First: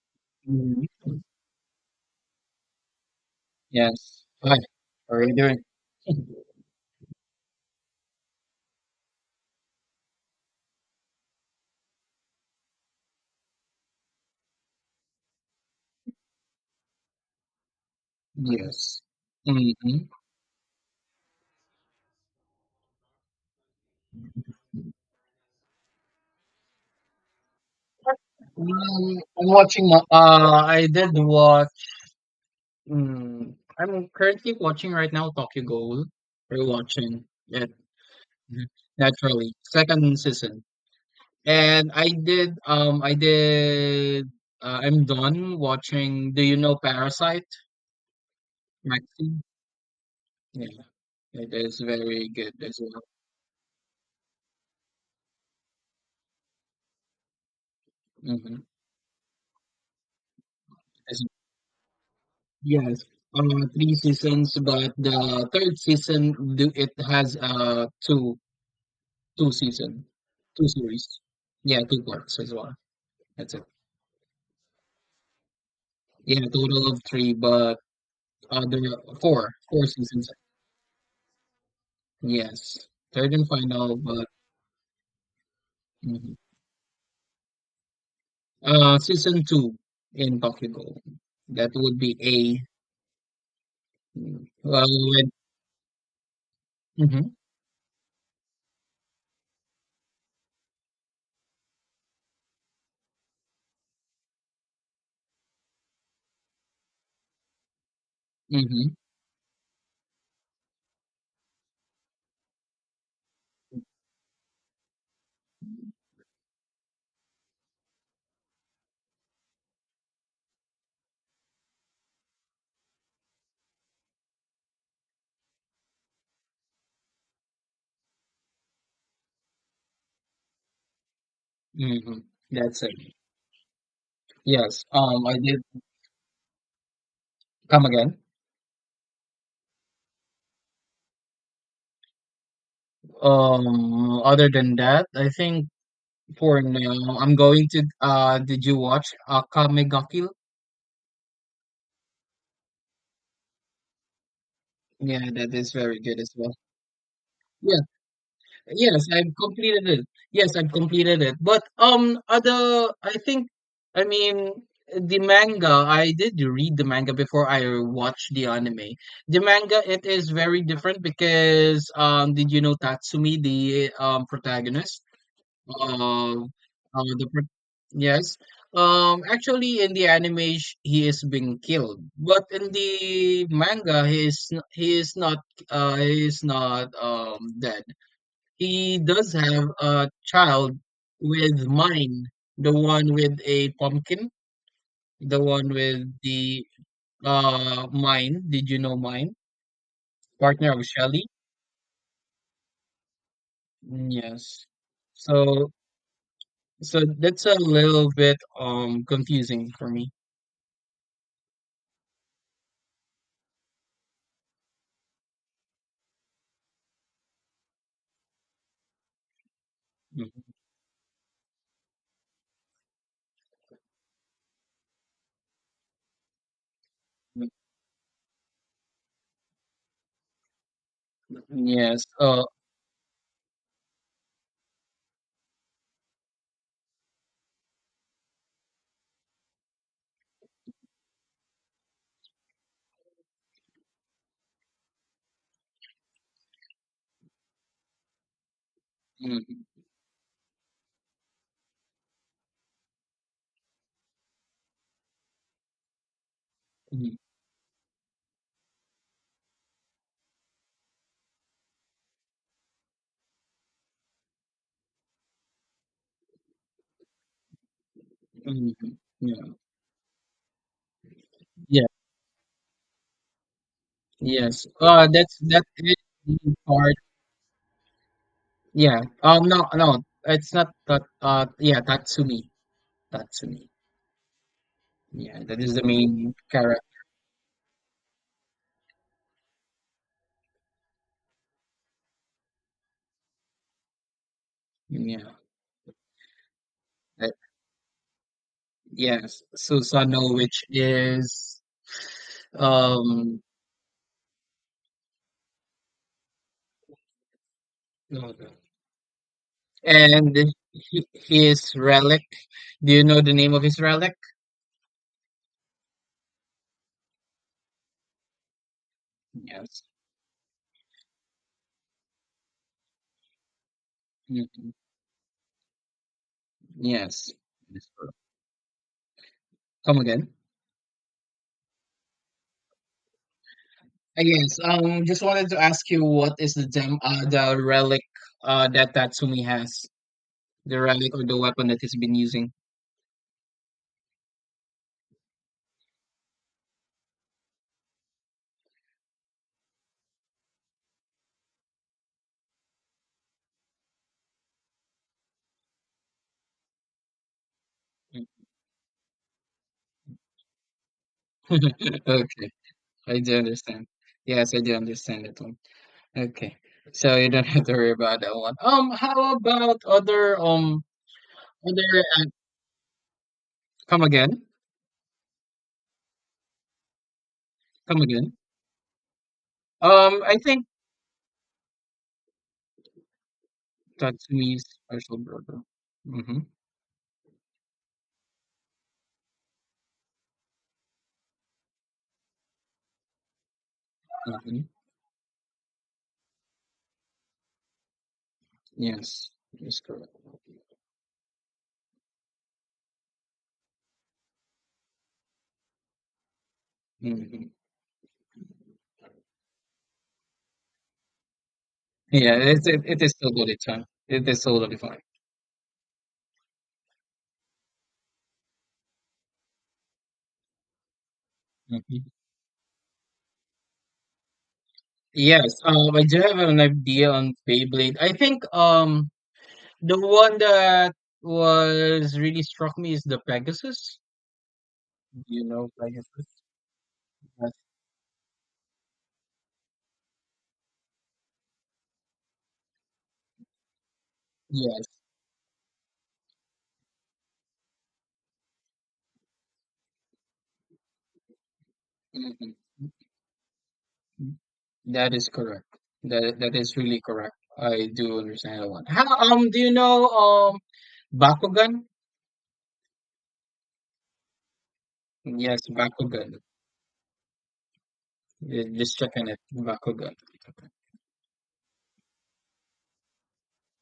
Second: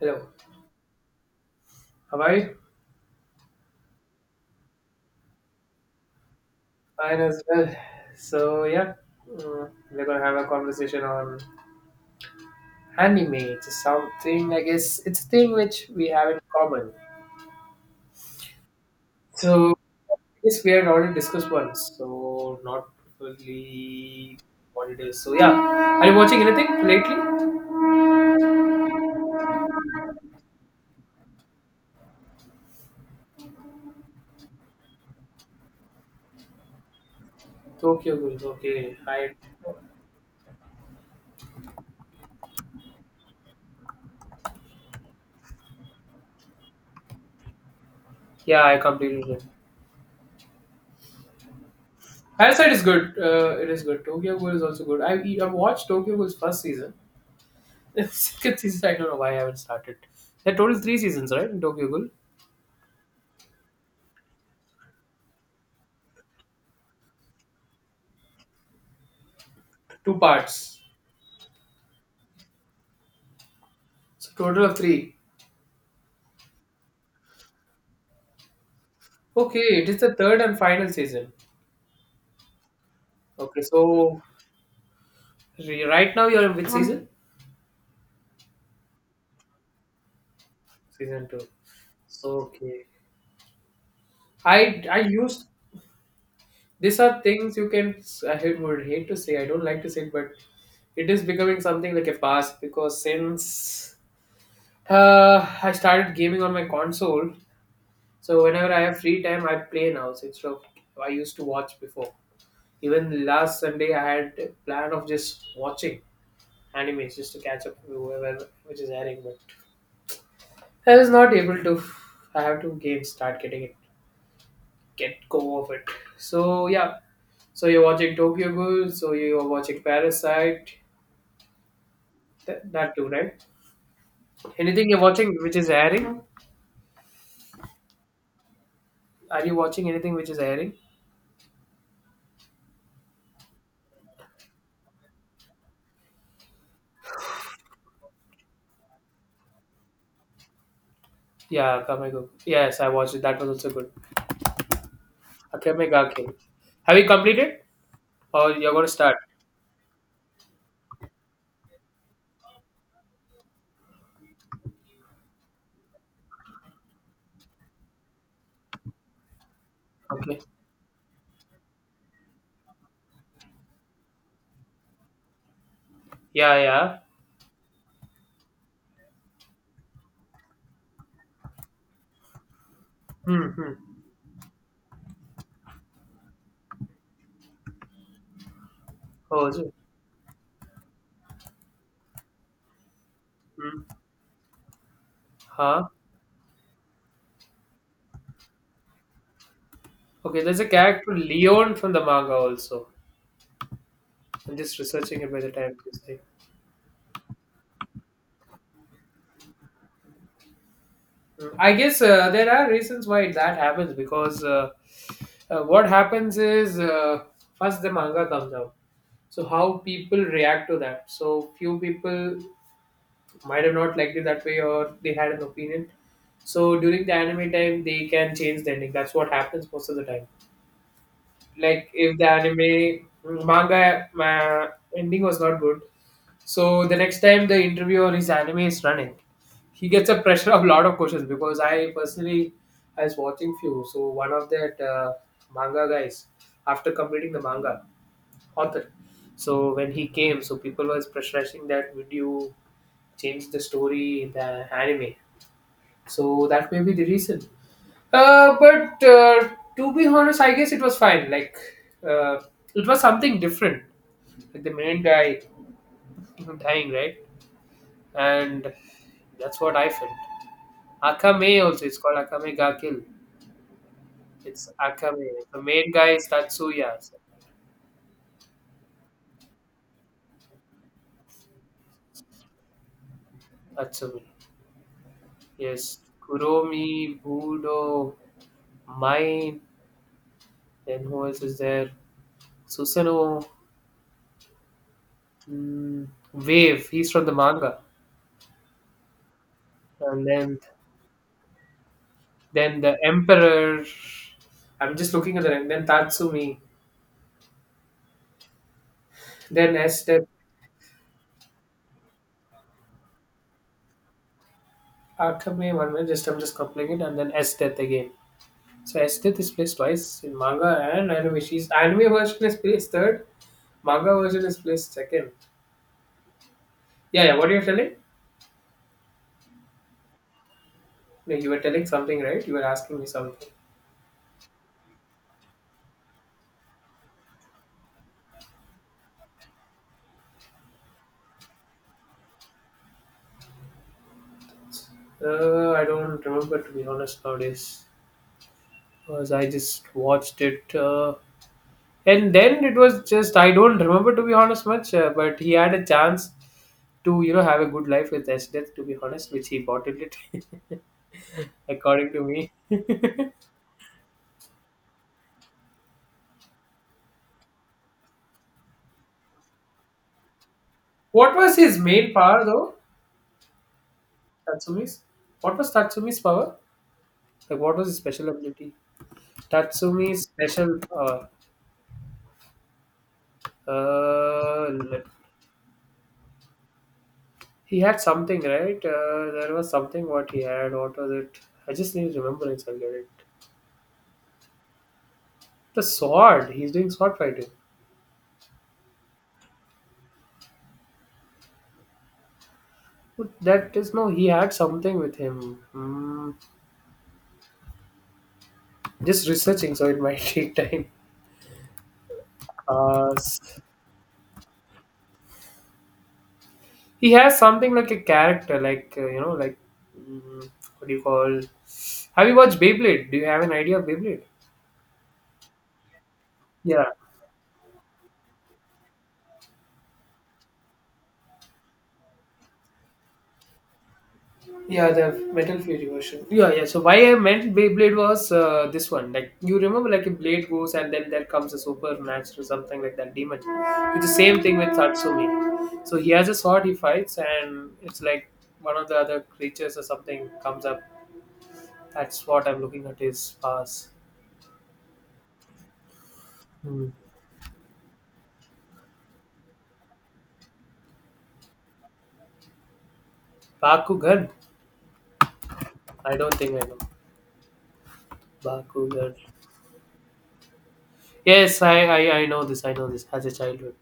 Hello, Mhm. how are you? Yes. Hi. How are you doing? Fine as well. So yeah, we're gonna have a conversation on anime. It's something I guess it's a thing which we have in common. Yes. So I Mm-hmm. guess we had already discussed once, so not really what it is. So yeah, are you watching anything lately? I'm watching. I did watch. I'm currently watching right now Tokyo Ghoul. We're watching it. Tokyo Ghouls. Mhm. Okay, I Naturally second season, and I did. I did. I'm done watching. Do you know Parasite? yeah, I completely Maxi? did. Yeah, it is very good Parasite as is well. good. It is good. Tokyo Ghoul is also good. I watched Tokyo Ghoul's first season. Mm-hmm. Second season, I don't know why I haven't started. There are total three seasons, right? In Tokyo Ghoul, Yes, uh, three seasons, but the third season do it has two season, two two parts, series. Yeah, two parts as well. That's it. so total of three. Yeah, total of three, but there are four Okay, four it is the seasons. third and final season. Yes, third and Okay, final, so but right now mhm. you're in which season? Season two in Tokyo Ghoul. Season two. That would be So a, okay, well, I when, used these are mm-hmm, things you can would hate to say. I don't like to say it, but it is becoming something like a past because since I started gaming on my console. So whenever I mm-hmm, have free time, I play now instead of I used to watch before. Even last Sunday, I had a plan of just watching animes just to catch up with whoever which is airing, but I was not able to. I have to again start getting it, get go of it. So yeah, so you're watching Tokyo Ghoul, so you're watching Parasite, mm-hmm. That's it. that too, right? Yes, Anything you're I watching which did. is airing? Come again. Are you watching anything which is airing? Other than that, I think for now I'm going to, did you watch Akame ga Kill? Yeah, Akame Go. Yes, I watched it. That was also good. Yeah, that is Akame very ga good as Kill. well. Have you completed? Yeah, Or you're gonna yes, start. I've completed it. Yes, I've completed it. But other, I think, I mean, the manga, I did read the manga before I watched the anime. The manga it is Okay. very different because did you know Tatsumi, the protagonist? Um, Yeah, yeah. uh, the pro- yes. Actually, in the anime, he is being killed, but in the Hmm, hmm. manga, he is not dead. He does Oh, is have it? a child with mine, the one with a Hmm. pumpkin, the one Huh? with the mine. Did you know mine? Okay, there's a Partner of character Shelly. Leon from the manga also. I'm Yes. just researching it by the So time you say. so that's a little bit confusing for me. Hmm. I guess there are reasons why that happens, because what happens is first the manga comes out. So how people Mm-hmm. react to that. So few people might have not liked it that way or they had an opinion. So during the Mm, anime time, they can change the ending. That's what happens most of the time. Like, yes. if the anime manga ending was not good, so the next time the interviewer, his anime is running, he gets a pressure of a lot of questions, because I personally, I was watching few, so one of that manga guys after completing the manga author, Mm, so when he came, so people was pressurizing that would you change the story in the anime, so that may be the mm, reason. But to be honest, I guess it was fine. Like, uh, it was something different. Like the main guy dying, right? mm, And yeah. that's what I felt. Akame also, Yeah. it's called Akame ga Kill. Yes. It's Akame. that's The that main is guy is the part. Tatsuya. Yeah. No. No. It's not that. Yeah. Tatsumi. Tatsumi. Tatsumi. Yeah. That is the Yes. main character. Kuromi, Budo, Mine. Then who else is there? Susanoo. Yeah. Mm, Wave. He's from the That, manga. yes. And Susanoo, then which is then the um, Emperor. I'm just looking at the rank. Then Tatsumi. Then S Death. and his relic. Do you know the name of his relic? Akame one minute, just I'm just coupling it, and then S Death again. So S Death is placed Yes. twice in manga and anime. She's anime version is placed third, manga version is Mhm. placed second. Yeah, Yes. yeah. What are you telling? Come again. No, you were telling something, right? You were asking me something. Yes, just wanted to ask you what is the gem, the relic, that Tatsumi has, the relic or the weapon that he's been using. I don't remember to be honest nowadays, because I just watched it, and then it was just I don't remember to be honest much. But he had a chance to have a good life with S Death, to be honest, which he bottled it, according to Okay, me. I do understand. Yes, I do understand that one. Okay, so you don't have to worry about that one. How about other um What was his other? main Uh, power though? Come again, Tatsumi's. What was Tatsumi's power? Like what was his come special again. ability? Tatsumi's I think special power. Tatsumi's Uh, let- special brother. Mm-hmm. he had something, right? There was something what he had. What was it? I just need to remember it, so I'll get it. Hmm, The sword. He's doing sword fighting. yes, that's correct. But that is no. He had something with him. Hmm, Just researching, so it might take time. yeah, it Uh, is totally s- fine. It is totally fine. he has something like a character, like mm, what do you call? Mhm. Have you watched Beyblade? Do you have an idea of Beyblade? Yes, I do have an Yeah, idea on Beyblade. I think the one that was really struck me is the Pegasus. yeah, the You Metal know, Fury version. Pegasus. Yeah, yeah. So why I Yes, meant Beyblade was this one. Like you remember, like a blade goes and then there comes a super match or something like that demon. It's the same thing with yes. Satsumi. So he has a sword, he fights, and it's like one of the other creatures or something comes up. That's what Mhm. I'm looking at his pass. That is correct. That is Hmm. really correct. I do understand that one. How do you know Bakugan? Bakugan. Yes, I Bakugan. don't think I know. Yeah, just Bakugan. checking it. Bakugan. Yes, I know this. I know this as a childhood.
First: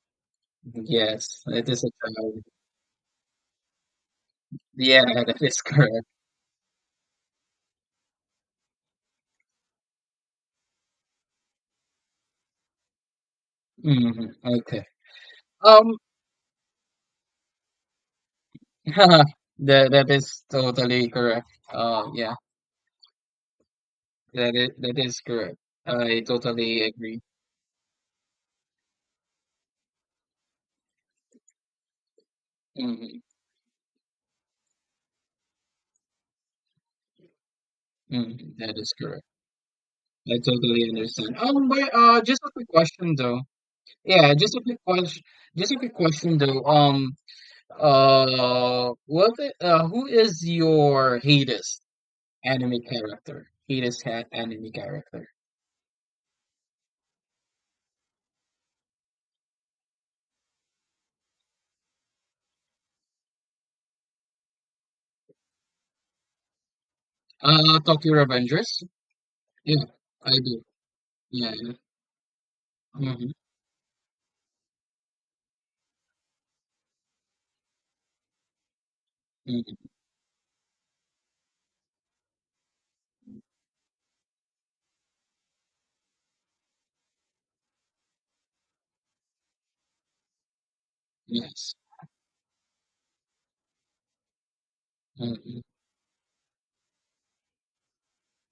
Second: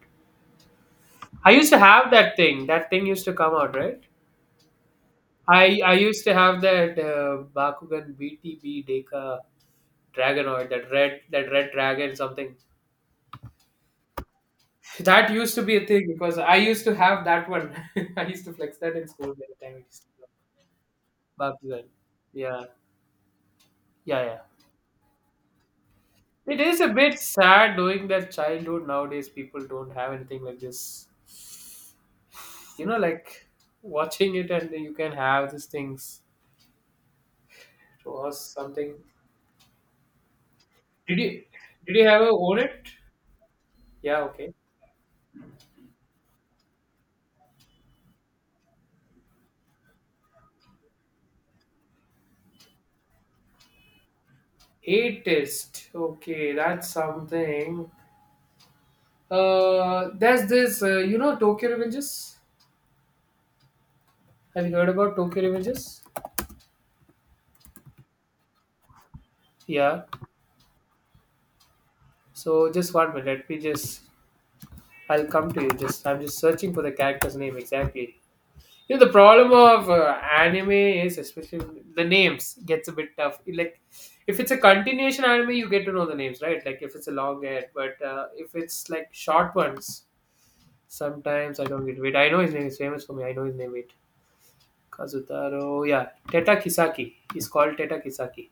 Yes, I it used to is a have that child. thing. That thing used to come out, right? Yeah, that is I correct. used to have that Bakugan BTB Deka Dragonoid, that red dragon something. Hmm. Okay. That used to be a Um, thing because I used to have that one. I used to flex that in school every time. I That used to that is go totally correct. Bakugan. Yeah, Yeah, yeah, yeah. that is correct. I It is totally a bit agree. sad knowing that childhood nowadays people don't have anything like this. You know, Mhm, like watching it and you can have these things, it was mhm. That is something. correct. I totally did you understand. But did you ever just a own quick it? question though. Yeah, Yeah, okay. just a quick question. Just a quick question though. What? Who is your Hades anime character? Hades hat anime character. Atheist, okay, that's something. There's this, Tokyo Revengers. Have you heard about Tokyo Revengers? Tokyo Revengers. Yeah, Yeah, I do. Yeah, yeah. so just one minute, Mm-hmm, let me just, I'll come to you. Just i'm just searching for the character's name exactly. You know the problem of mm-hmm, anime is, especially the names gets a bit tough. Like if it's a continuation anime, you get to know the names, right? Like if it's a long ad, but if it's like short ones, sometimes I yes. don't get. Wait, I know his name is famous for me. I know his name. Wait, Mm-hmm. Kazutaro. Yeah, Teta Kisaki. He's called Teta Kisaki.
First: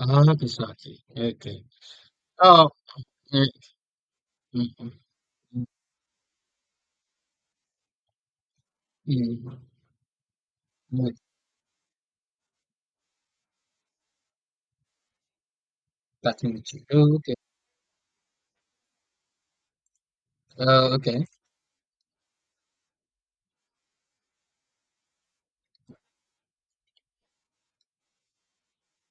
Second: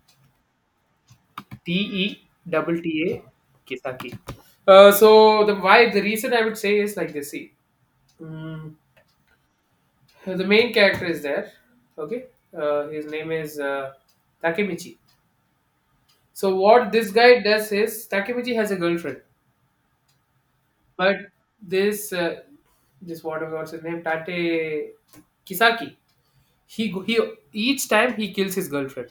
Ah, precisely. Okay. T E Oh, double T A mm, Kisaki. mm, So mm, the reason I would say is like this. See. Mm, mm, mm, So the main character mm, is there, okay. His name is Takemichi. So Takemichi. what this Oh, okay. guy does is Takemichi has a girlfriend, but Okay. this uh, this whatever what's his name, Tate Kisaki, he, each time he kills his girlfriend.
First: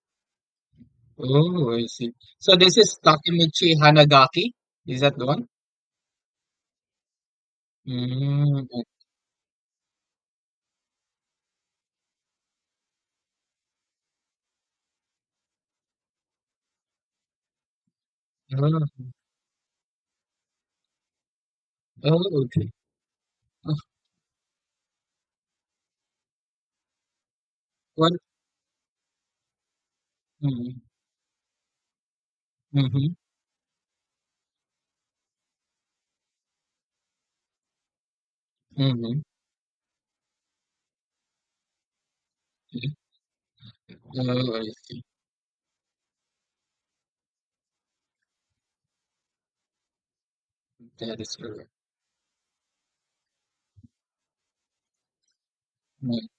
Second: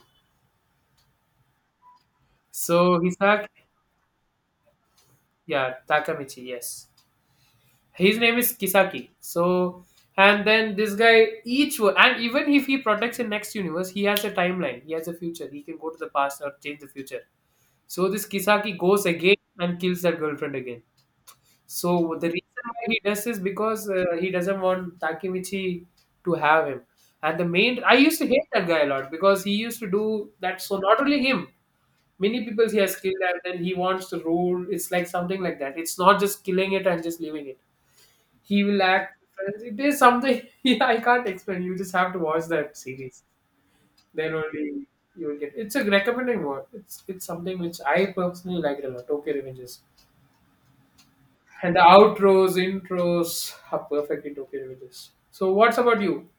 Oh, I see. So this is So Hisaki, Takemichi Hanagaki. Is that the one? yeah, Takamichi, yes. His name is Mm, Kisaki. So, and then this guy, each one, and even if he protects the next universe, he has a timeline. He has a future. He can go to the past or change the future. So this Kisaki goes oh, again and kills that girlfriend again. So the oh, reason okay. why he does is Uh, because he doesn't want Takemichi to have him. And the main, I what? used to hate that guy a lot because he used to do that. So Mm, not only him, many people he has mm-hmm, killed and then he wants to rule. It's like something like that. It's not just killing it and just leaving it. He will act. mm-hmm. It is something. Yeah, I can't explain. You just have to watch that series, then Oh, I only see. you will get. It's a recommended one. It's something which I personally like it a lot. Tokyo Revenges, That is correct. and the outros, intros are perfect in Tokyo Revenges. So what's about you? Right.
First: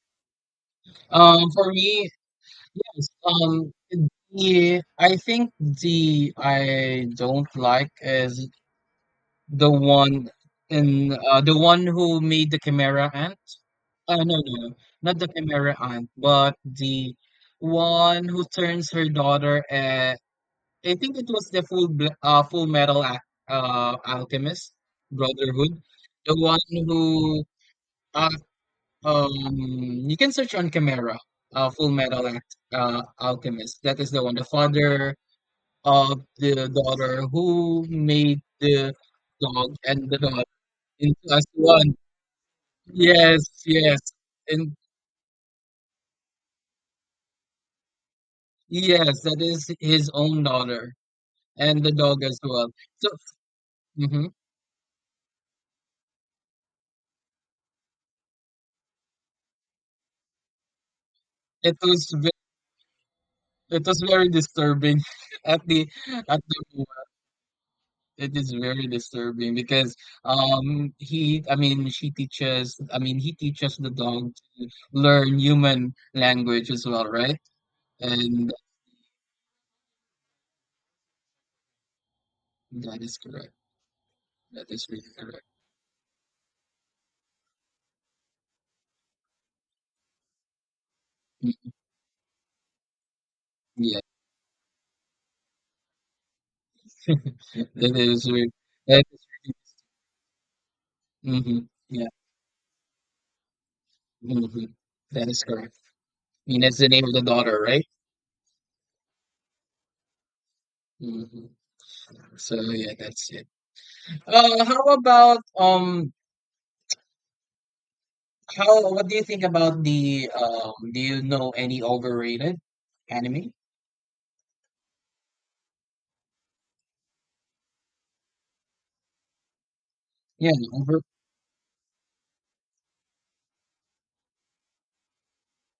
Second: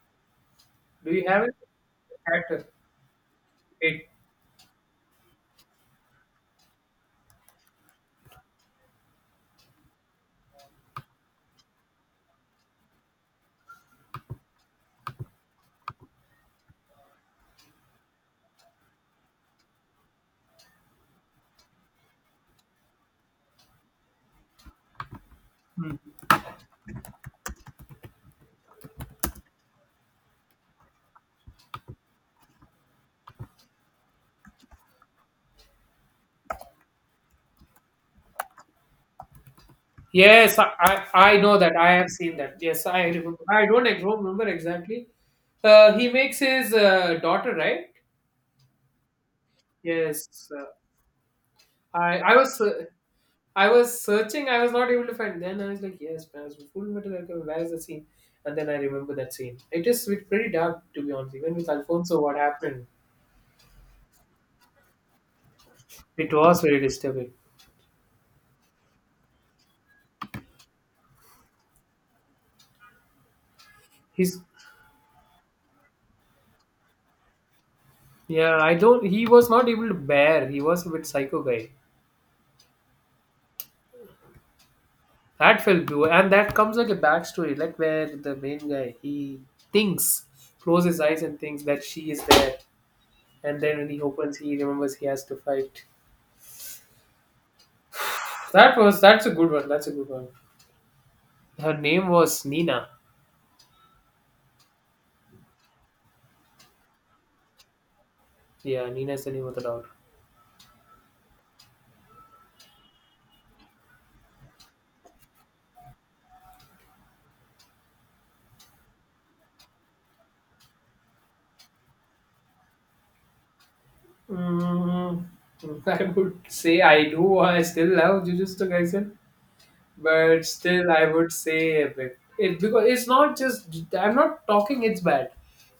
Do you have a For me, character? yes. Um, It, the I think the I don't like is The one the one who made the Chimera Ant? No, no, no, not the Chimera Ant, but the one who turns her daughter. I think it was the Full Metal Alchemist Brotherhood. The one who uh, um you can search on Chimera. Full Metal Act, Alchemist. That is the one. The father of the daughter who made the dog and the daughter. yes, I, I In I class know that. I one. have seen that. Yes, I remember. Yes, I don't yes. Remember And exactly. He makes his daughter, right. yes, that is his own Yes, uh, daughter and the I dog I as was. well. Uh, So I was hmm searching, I was not able to find. Then I was like, yes, Pants, Full Metal Alchemist, where is the scene? And then I remember that scene. It is pretty dark, to be honest. Even with it was Alfonso, ve- what happened? it was very disturbing at the It at was the very moment. disturbing. It is very disturbing because he, I mean, she teaches, I mean, he teaches the dog He's, to learn human language as well, right? And yeah, I don't, he was not able to bear. He was a bit psycho guy. that is correct. That is really correct. That felt blue. And that comes like a backstory, like where the main guy, he thinks, closes his eyes and thinks Mm, that she is there. And then when he yeah, opens, he remembers he has to fight. that is re- that is That's a good one. That's a good one. really, mm-hmm. Her Yeah. name was Nina. Mhm. That is correct. I mean, that's the name of the daughter, right? Yeah, Nina is the name of the dog. Mhm. So yeah, that's it. How about how what do you think about the? Do you know any overrated anime? Mm, I would say I do. I still love Jujutsu Kaisen, but Yeah, still over. I would say Epic. It because it's not just I'm not talking. It's bad.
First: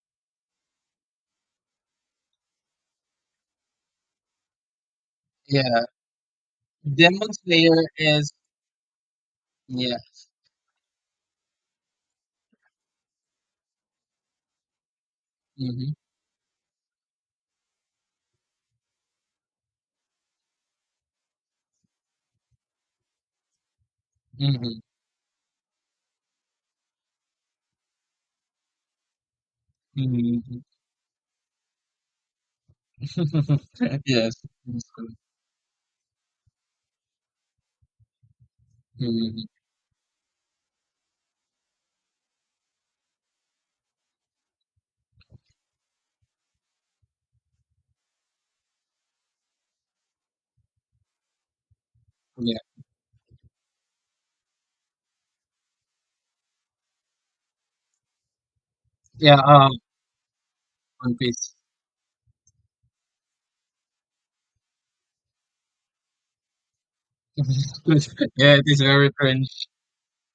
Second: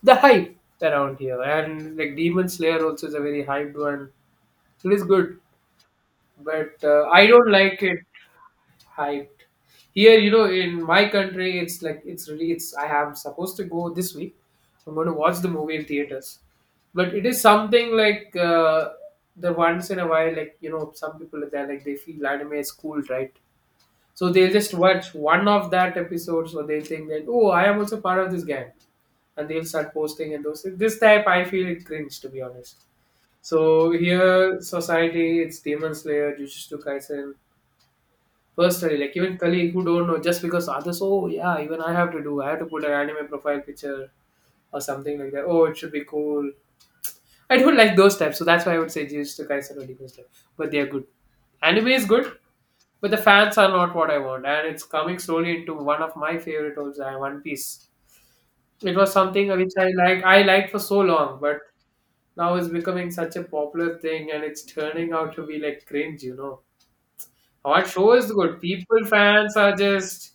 The hype around here and like Demon Slayer also is a very hyped one. It is good, Yeah, but I Demon don't like Slayer it. is, Hyped. yeah. Here, in my country, it's like it's really it's I am supposed to go this week. I'm going to watch the movie in Mm-hmm. theaters, but it is something like the once in a while, like some people are there, like they feel anime is cool, right? So they'll just Mm-hmm. watch one of that episode, so they think that, oh, I am also part of this gang, and they'll start posting and Mm-hmm. those things. This type, I feel it cringe to be honest. So Yes. here, society, it's Demon Slayer, Jujutsu Kaisen. Personally, like even Mm-hmm. colleague who don't know just because others, oh yeah, even I have to do. I have to put an anime profile picture or something like that. Oh, it should be cool. I don't like those types, so that's why I would say Jujutsu Kaisen or Demon Slayer. But they are good. Anime is good, Yeah. but the fans are not what I want, and it's coming slowly into one of my favorite also, One Piece. It was Yeah. something which I like. I liked for so One long, Piece. but now it's becoming such a popular thing, and it's turning out to be like cringe. What show is Yeah, good? it is People very fans cringe. are just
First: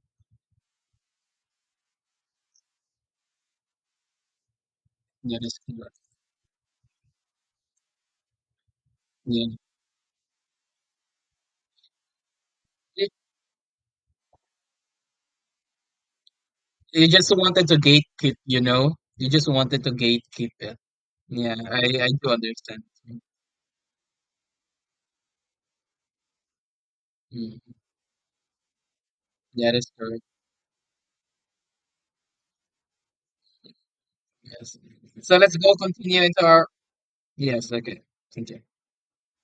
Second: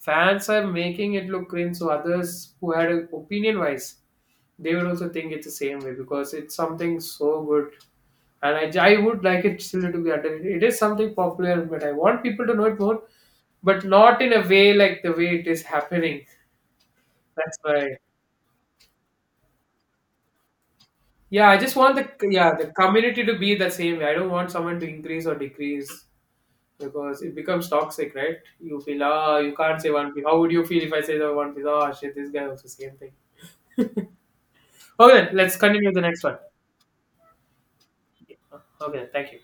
Fans are making it look green, so others who had an opinion wise, they would also think That it's the is same way correct. because it's something so good. And I would like Yeah. it still to be attended. It is something popular, but I want people to know it more, but not in a way like the way it is happening. You just That's wanted to why. gatekeep, you know? You just wanted to gatekeep it. Yeah, Yeah, I just want I the do yeah the understand. Mm, community to be the same way. I don't want someone to increase or decrease because it becomes mm. toxic, right? You feel ah, you That can't say is one piece. correct. How would you feel if I say that one piece? Ah, shit, this guy also same thing. Yes. Okay, then So let's let's go continue with the next continue one. into our. Yes, okay. Thank you. Okay, then, thank you.